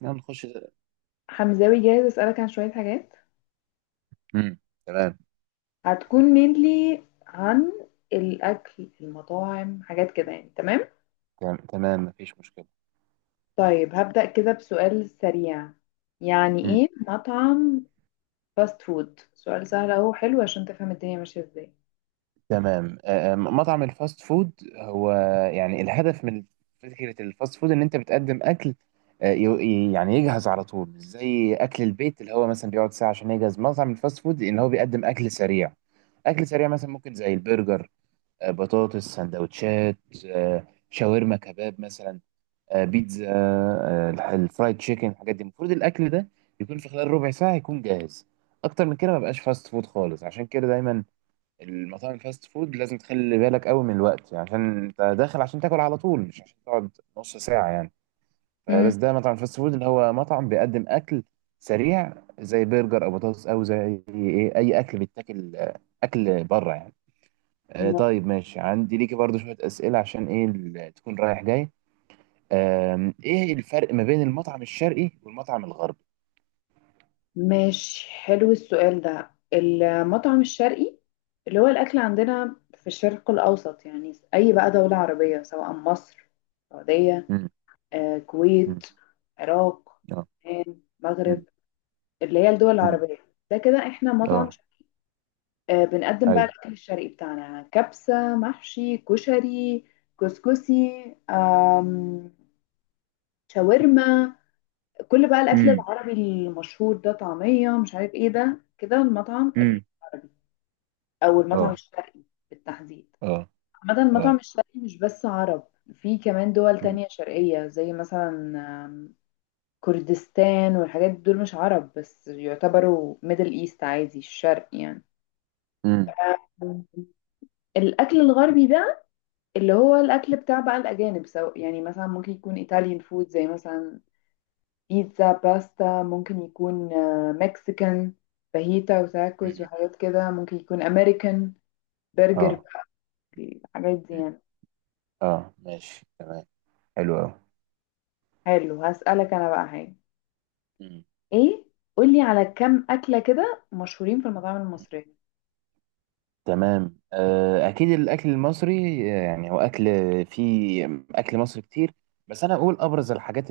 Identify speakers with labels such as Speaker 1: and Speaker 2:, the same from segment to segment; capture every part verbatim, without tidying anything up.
Speaker 1: نعم نخش ده.
Speaker 2: حمزاوي، جاهز اسألك عن شوية حاجات.
Speaker 1: امم تمام.
Speaker 2: هتكون mainly عن الأكل، المطاعم، حاجات كده يعني. تمام،
Speaker 1: تمام تمام، مفيش مشكلة.
Speaker 2: طيب هبدأ كده بسؤال سريع: يعني
Speaker 1: امم
Speaker 2: ايه مطعم فاست فود؟ سؤال سهل اهو، حلو عشان تفهم الدنيا ماشية ازاي.
Speaker 1: تمام. آه، مطعم الفاست فود هو يعني الهدف من فكرة الفاست فود ان انت بتقدم اكل. آه، ي- ي- يعني يجهز على طول، مش زي اكل البيت اللي هو مثلا بيقعد ساعة عشان يجهز. مطعم الفاست فود ان هو بيقدم اكل سريع، اكل سريع مثلا ممكن زي البرجر، آه، بطاطس، سندوتشات، آه، شاورما، كباب مثلا، آه، بيتزا، آه، الح- الفرايد تشيكن. الحاجات دي المفروض الاكل ده يكون في خلال ربع ساعه يكون جاهز. اكتر من كده ما بقاش فاست فود خالص. عشان كده دايما المطاعم الفاست فود لازم تخلي بالك قوي من الوقت، يعني عشان انت داخل عشان تاكل على طول مش عشان تقعد نص ساعه يعني. فبس
Speaker 2: امم
Speaker 1: ده مطعم فاست فود، اللي هو مطعم بيقدم اكل سريع زي برجر او بطاطس او زي ايه، اي اكل بيتاكل، آه، اكل بره يعني. آه،
Speaker 2: م-
Speaker 1: طيب ماشي، عندي ليكي برضو شويه اسئله عشان ايه ال- تكون رايح جاي. آم، ايه الفرق ما بين المطعم الشرقي والمطعم الغربي؟
Speaker 2: ماشي، حلو السؤال ده. المطعم الشرقي اللي هو الأكل عندنا في الشرق الأوسط، يعني أي بقى دولة عربية سواء مصر، السعودية،
Speaker 1: مم.
Speaker 2: آه،
Speaker 1: مم.
Speaker 2: كويت، عراق،
Speaker 1: اه.
Speaker 2: لبنان، مغرب،
Speaker 1: مم.
Speaker 2: اللي هي الدول
Speaker 1: مم.
Speaker 2: العربية. ده كده احنا مطعم
Speaker 1: اه.
Speaker 2: شرقي. آه، بنقدم بقى
Speaker 1: ايوه.
Speaker 2: الأكل الشرقي بتاعنا: كبسة، محشي، كشري، كسكسي، آم، شاورما، كل بقى الأكل
Speaker 1: امم
Speaker 2: العربي المشهور ده، طعمية، مش عارف ايه. ده كده المطعم
Speaker 1: امم
Speaker 2: العربي أو المطعم
Speaker 1: اه.
Speaker 2: الشرقي بالتحديد.
Speaker 1: اه.
Speaker 2: عامة المطعم
Speaker 1: اه.
Speaker 2: الشرقي مش بس عرب، في كمان دول
Speaker 1: مم.
Speaker 2: تانية شرقية زي مثلا كردستان والحاجات دول، مش عرب بس يعتبروا ميدل ايست عادي، الشرق يعني.
Speaker 1: مم.
Speaker 2: آه، الاكل الغربي ده اللي هو الاكل بتاع بقى الاجانب، سواء يعني مثلا ممكن يكون ايطاليان فود زي مثلا بيتزا، باستا، ممكن يكون مكسيكان: فاهيتا وتاكوز
Speaker 1: امم.
Speaker 2: وحاجات كده، ممكن يكون امريكان: برجر،
Speaker 1: اه.
Speaker 2: الحاجات دي
Speaker 1: مم.
Speaker 2: يعني.
Speaker 1: اه ماشي، تمام. حلو قوي.
Speaker 2: حلو، هسألك انا بقى حاجة:
Speaker 1: مم.
Speaker 2: ايه، قولي على كم اكلة كده مشهورين في المطاعم
Speaker 1: مم.
Speaker 2: المصرية.
Speaker 1: تمام. آه، اكيد الاكل المصري، آه، يعني هو اكل فيه اكل مصري كتير. بس انا اقول ابرز الحاجات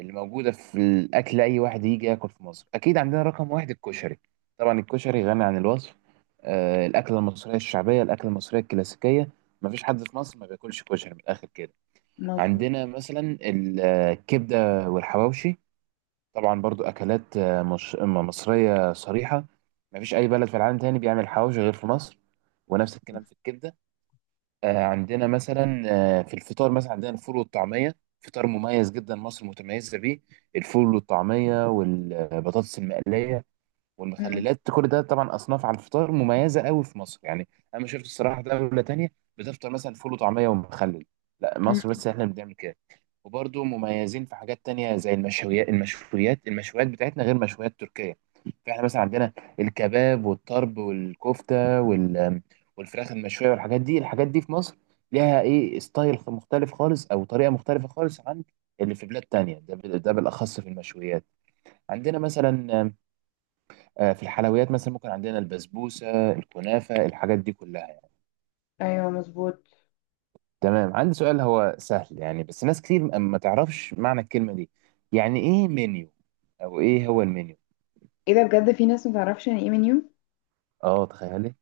Speaker 1: اللي موجودة في الأكل. أي واحد يجي ياكل في مصر أكيد عندنا رقم واحد الكشري. طبعا الكشري غني عن الوصف، آه الأكلة المصرية الشعبية، الأكلة المصرية الكلاسيكية. مفيش حد في مصر ما بياكلش كشري، من الآخر كده.
Speaker 2: مظبوط.
Speaker 1: عندنا مثلا ال- آه، الكبدة والحواوشي، طبعا برضو أكلات آه، مش م- مصرية صريحة. مفيش أي بلد في العالم تاني بيعمل حواوشي غير في مصر، ونفس الكلام في الكبدة. آه، عندنا مثلا آه، في الفطار مثلا عندنا الفول والطعمية. فطار مميز جدا مصر متميزة بيه، الفول والطعمية والبطاطس المقلية والمخللات. كل ده طبعا اصناف على الفطار مميزه قوي في مصر يعني. انا ما شفت الصراحه دوله تانية بتفطر مثلا فول وطعميه ومخلل، لا
Speaker 2: مم.
Speaker 1: مصر بس احنا اللي بنعمل كده. وبرضه مميزين في حاجات تانية زي المشويات. المشويات المشويات بتاعتنا غير مشويات تركيا. فاحنا مثلا عندنا الكباب والطرب والكفته وال والفراخ المشويه والحاجات دي. الحاجات دي في مصر ليها ايه، ستايل مختلف خالص او طريقه مختلفه خالص عن اللي في بلاد تانية، ده بال- ده بالاخص في المشويات. عندنا مثلا آه، في الحلويات مثلا ممكن عندنا البسبوسة، الكنافة، الحاجات دي كلها يعني.
Speaker 2: ايوه مظبوط.
Speaker 1: تمام، عندي سؤال هو سهل يعني، بس ناس كتير ما ما تعرفش معنى الكلمة دي. يعني ايه منيو، او ايه هو المنيو؟
Speaker 2: ايه ده؟ بجد في ناس متعرفش يعني ايه منيو؟
Speaker 1: اه تخيلي.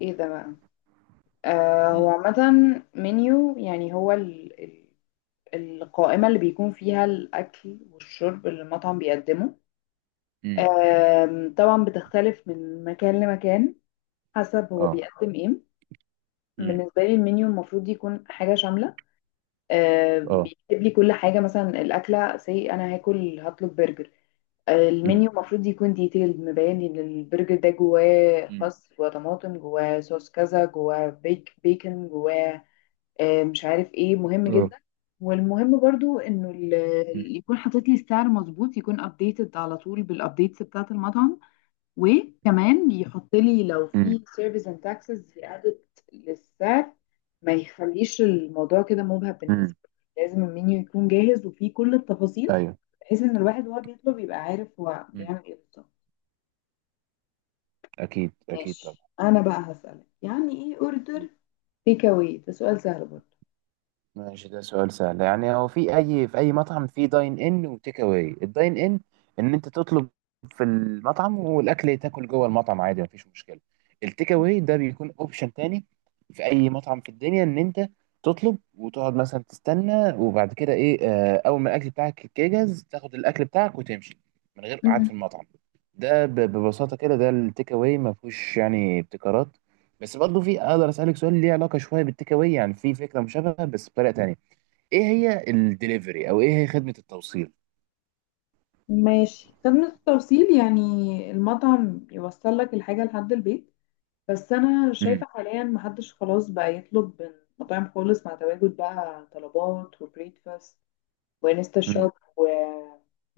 Speaker 2: ايه ده بقى؟ آه هو
Speaker 1: مم.
Speaker 2: عامة منيو يعني هو ال ال القائمة اللي بيكون فيها الأكل والشرب اللي المطعم بيقدمه.
Speaker 1: مم.
Speaker 2: آم، طبعا بتختلف من مكان لمكان حسب هو
Speaker 1: اه.
Speaker 2: بيقدم ايه.
Speaker 1: مم.
Speaker 2: بالنسبة لي المنيو المفروض يكون حاجة شاملة، آه
Speaker 1: اه.
Speaker 2: بيكتب لي كل حاجة. مثلا الأكلة سي، أنا هاكل، هطلب برجر.
Speaker 1: مم.
Speaker 2: المنيو المفروض يكون ديتيلد، مبين ان البرجر ده جواه
Speaker 1: مم.
Speaker 2: خس، جواه طماطم، جواه صوص كذا، جواه بيك بيكن، جواه آه، مش عارف ايه. مهم
Speaker 1: اه.
Speaker 2: جدا. والمهم برضو انه
Speaker 1: مم.
Speaker 2: ال- يكون حاطط لي السعر مظبوط، يكون ابديتد على طول بالابديتس بتاعه المطعم. وكمان يحط لي لو
Speaker 1: مم.
Speaker 2: في سيرفيس اند تاكسز زيادت للسعر، ما يخليش الموضوع كده مبهم
Speaker 1: مم.
Speaker 2: بالنسبه لي. لازم المنيو يكون جاهز وفيه كل التفاصيل،
Speaker 1: ايوه.
Speaker 2: بحيث ان الواحد وهو بيطلب يبقى عارف هو
Speaker 1: مم.
Speaker 2: بيعمل ايه بالظبط.
Speaker 1: اكيد اكيد
Speaker 2: ماشي،
Speaker 1: طبعا.
Speaker 2: انا بقى هسألك يعني ايه اوردر تيك اواي؟ ده سؤال سهل برضه.
Speaker 1: ماشي، ده سؤال سهل. يعني هو في اي، في اي مطعم في داين ان وتيك اواي. الداين ان ان انت تطلب في المطعم والاكل تاكل جوه المطعم عادي مفيش مشكله. التيك اواي ده بيكون اوبشن تاني في اي مطعم في الدنيا، ان انت تطلب وتقعد مثلا تستنى، وبعد كده ايه، آه، اول ما الاكل بتاعك يجهز تاخد الاكل بتاعك وتمشي من غير قعد في
Speaker 2: مم.
Speaker 1: المطعم. ده ب- ببساطه كده ده التيك اواي، ما فيهوش يعني ابتكارات. بس برضه في، اقدر اسالك سؤال ليه علاقه شويه بالتيك اواي، يعني في فكره مشابهه بس بطريقه تانيه، ايه هي الدليفري او ايه هي خدمه التوصيل؟
Speaker 2: ماشي، خدمة التوصيل يعني المطعم يوصل لك الحاجة لحد البيت. بس انا
Speaker 1: امم
Speaker 2: شايفة حاليا محدش خلاص بقى يطلب من مطاعم خالص مع تواجد بقى طلبات وبريكفاست وانستا
Speaker 1: امم
Speaker 2: شوب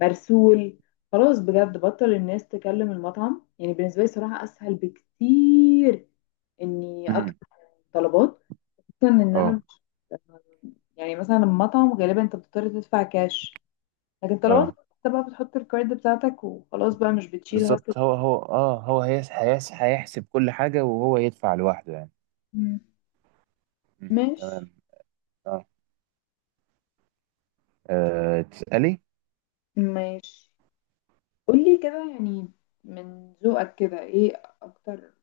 Speaker 2: ومرسول. خلاص بجد بطل الناس تكلم المطعم. يعني بالنسبة لي صراحة اسهل بكتير اني
Speaker 1: امم
Speaker 2: طلبات، خصوصا ان انا
Speaker 1: اه.
Speaker 2: مش، يعني مثلا المطعم غالبا انت بتضطر تدفع كاش، لكن طلبات
Speaker 1: اه
Speaker 2: انت بقى بتحط الكارد بتاعتك وخلاص بقى، مش بتشيل هاسل.
Speaker 1: بالظبط. هو هو اه، هو هيس هيس هيحسب كل حاجه وهو يدفع لوحده يعني.
Speaker 2: مم.
Speaker 1: مم. تمام.
Speaker 2: ماشي.
Speaker 1: اه. آه، تسالي.
Speaker 2: ماشي، قولي كده يعني من ذوقك كده ايه اكتر،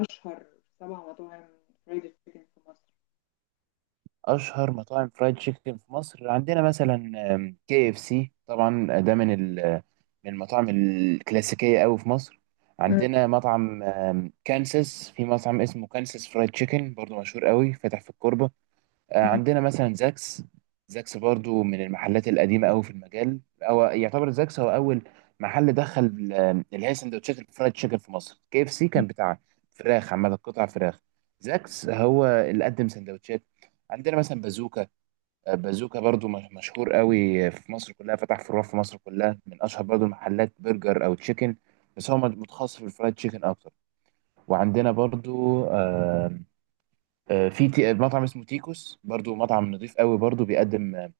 Speaker 2: اشهر سبع مطاعم فرايد تشيكن في مصر؟
Speaker 1: اشهر مطاعم فرايد تشيكن في مصر عندنا مثلا كي اف سي، طبعا ده من ال- من المطاعم الكلاسيكيه قوي في مصر.
Speaker 2: مم.
Speaker 1: عندنا مطعم آم، كانساس، في مطعم اسمه كانساس فرايد تشيكن، برضو مشهور قوي، فاتح في الكوربه. آه،
Speaker 2: مم.
Speaker 1: عندنا مثلا زاكس، زاكس برضو من المحلات القديمة قوي في المجال. هو يعتبر زاكس هو أول محل دخل ال- اللي هي سندوتشات الفرايد تشيكن في مصر. كي اف سي كان بتاع فراخ عامة، قطع فراخ. زاكس هو اللي قدم سندوتشات. عندنا مثلا بازوكا، آه، بازوكا برضو مش- مشهور قوي في مصر كلها، فتح فروع في مصر كلها، من أشهر برضو المحلات برجر أو تشيكن، بس هو متخصص في الفرايد تشيكن أكتر. وعندنا برضو آه، في تي- مطعم اسمه تيكوس، برضو مطعم نظيف قوي، برضو بيقدم آه،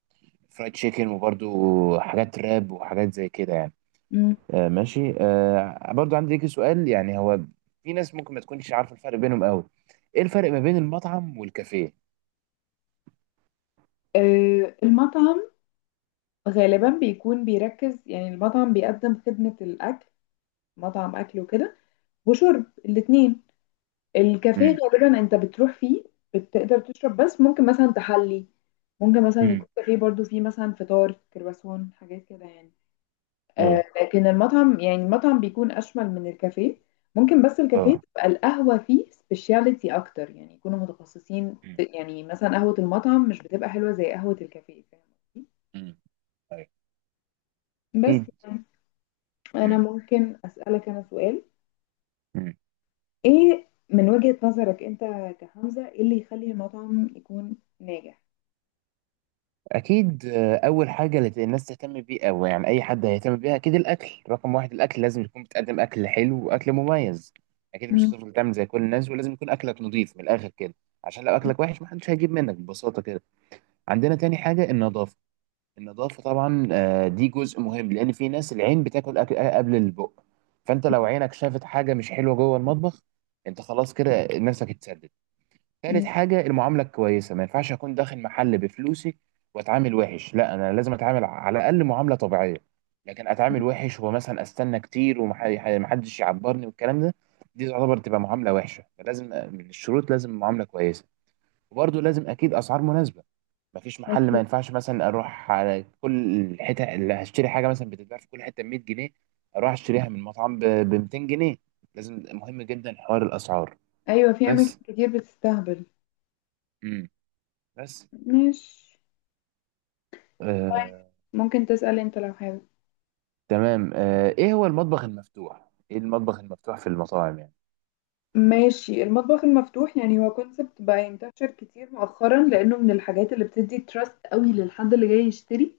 Speaker 1: فرايد تشيكن، وبرضو حاجات راب وحاجات زي كده يعني.
Speaker 2: مم.
Speaker 1: آه، ماشي. آه، برضو عندي ليك سؤال، يعني هو في ناس ممكن ما تكونش عارفة الفرق بينهم قوي، ايه الفرق ما بين المطعم والكافيه؟
Speaker 2: آه، المطعم غالبا بيكون بيركز، يعني المطعم بيقدم خدمة الأكل، مطعم أكل وكده وشرب، الاتنين. الكافيه
Speaker 1: امم
Speaker 2: غالبا انت بتروح فيه بتقدر تشرب بس، ممكن مثلا تحلي، ممكن مثلا
Speaker 1: امم
Speaker 2: يكون كافيه برضو فيه مثلا فطار، كرواسون، حاجات كده يعني.
Speaker 1: اه.
Speaker 2: آه لكن المطعم يعني المطعم بيكون اشمل من الكافيه. ممكن بس الكافيه
Speaker 1: اه.
Speaker 2: تبقى القهوة فيه سبيشاليتي اكتر، يعني يكونوا متخصصين.
Speaker 1: امم
Speaker 2: يعني مثلا قهوة المطعم مش بتبقى حلوة زي قهوة الكافيه، فاهم قصدي؟
Speaker 1: امم ايوه. اكيد.
Speaker 2: بس يعني انا ممكن اسألك انا سؤال:
Speaker 1: امم
Speaker 2: ايه من وجهة نظرك انت كحمزة ايه اللي يخلي المطعم يكون ناجح؟
Speaker 1: اكيد. آه، اول حاجه اللي الناس تهتم بيه، او يعني اي حد هيهتم بيها، اكيد الاكل رقم واحد. الاكل لازم يكون، بتقدم اكل حلو واكل مميز اكيد، مش
Speaker 2: مم.
Speaker 1: هتفضل تعمل زي كل الناس. ولازم يكون اكلك نظيف من الاخر كده، عشان لو اكلك وحش محدش هيجيب منك ببساطه كده. عندنا تاني حاجه النظافه، النظافه طبعا آه، دي جزء مهم، لان في ناس العين بتاكل اكل آه، قبل البق. فانت لو عينك شافت حاجه مش حلوه جوه المطبخ انت خلاص كده نفسك اتسد. ثالث
Speaker 2: مم.
Speaker 1: حاجة المعاملة الكويسة. ما ينفعش أكون داخل محل بفلوسي وأتعامل وحش، لا أنا لازم أتعامل على الأقل معاملة طبيعية. لكن أتعامل وحش ومثلا أستنى كتير ومحدش يعبرني والكلام ده، دي تعتبر تبقى معاملة وحشة. فلازم من الشروط لازم معاملة كويسة. وبرضه لازم أكيد أسعار مناسبة، مفيش محل ما
Speaker 2: في،
Speaker 1: ينفعش مثلا، أروح على كل حتة اللي هشتري حاجة مثلا بتتباع في كل حتة ب مية جنيه أروح أشتريها من مطعم ب ميتين جنيه. لازم مهم جدا حوار الأسعار
Speaker 2: ايوه في اماكن
Speaker 1: بس.
Speaker 2: كتير بتستهبل.
Speaker 1: مم. بس
Speaker 2: مش، طيب
Speaker 1: آه،
Speaker 2: ممكن تسأل انت لو حابب.
Speaker 1: تمام. آه، ايه هو المطبخ المفتوح، ايه المطبخ المفتوح في المطاعم يعني؟
Speaker 2: ماشي، المطبخ المفتوح يعني هو كونسبت بقى ينتشر كتير مؤخرا، لانه من الحاجات اللي بتدي تراست قوي للحد اللي جاي يشتري.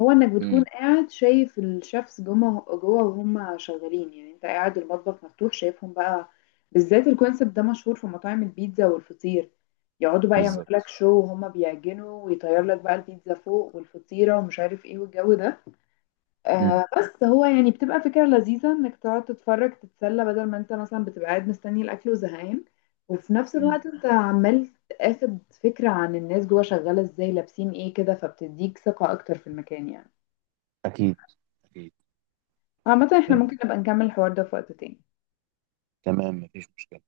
Speaker 2: هو انك بتكون
Speaker 1: امم
Speaker 2: قاعد شايف الشيفs جوه جوه وهم شغالين، يعني انت قاعد المطبخ مفتوح شايفهم بقى. بالذات الكونسبت ده مشهور في مطاعم البيتزا والفطير، يقعدوا بقى يعملوا لك
Speaker 1: بالظبط.
Speaker 2: شو وهم بيعجنوا ويطير لك بقى البيتزا فوق والفطيرة ومش عارف ايه والجو ده.
Speaker 1: مم.
Speaker 2: آه بس هو يعني بتبقى فكرة لذيذة انك تقعد تتفرج، تتسلى، بدل ما انت مثلا بتبقى قاعد مستني الاكل وزهقان. وفي نفس
Speaker 1: مم.
Speaker 2: الوقت انت عمال تاخد فكرة عن الناس جوه شغالة ازاي، لابسين ايه كده، فبتديك ثقة اكتر في المكان يعني.
Speaker 1: اكيد اكيد.
Speaker 2: عامة احنا
Speaker 1: آه،
Speaker 2: ممكن نبقى نكمل الحوار ده في وقت تاني.
Speaker 1: تمام مفيش مشكلة.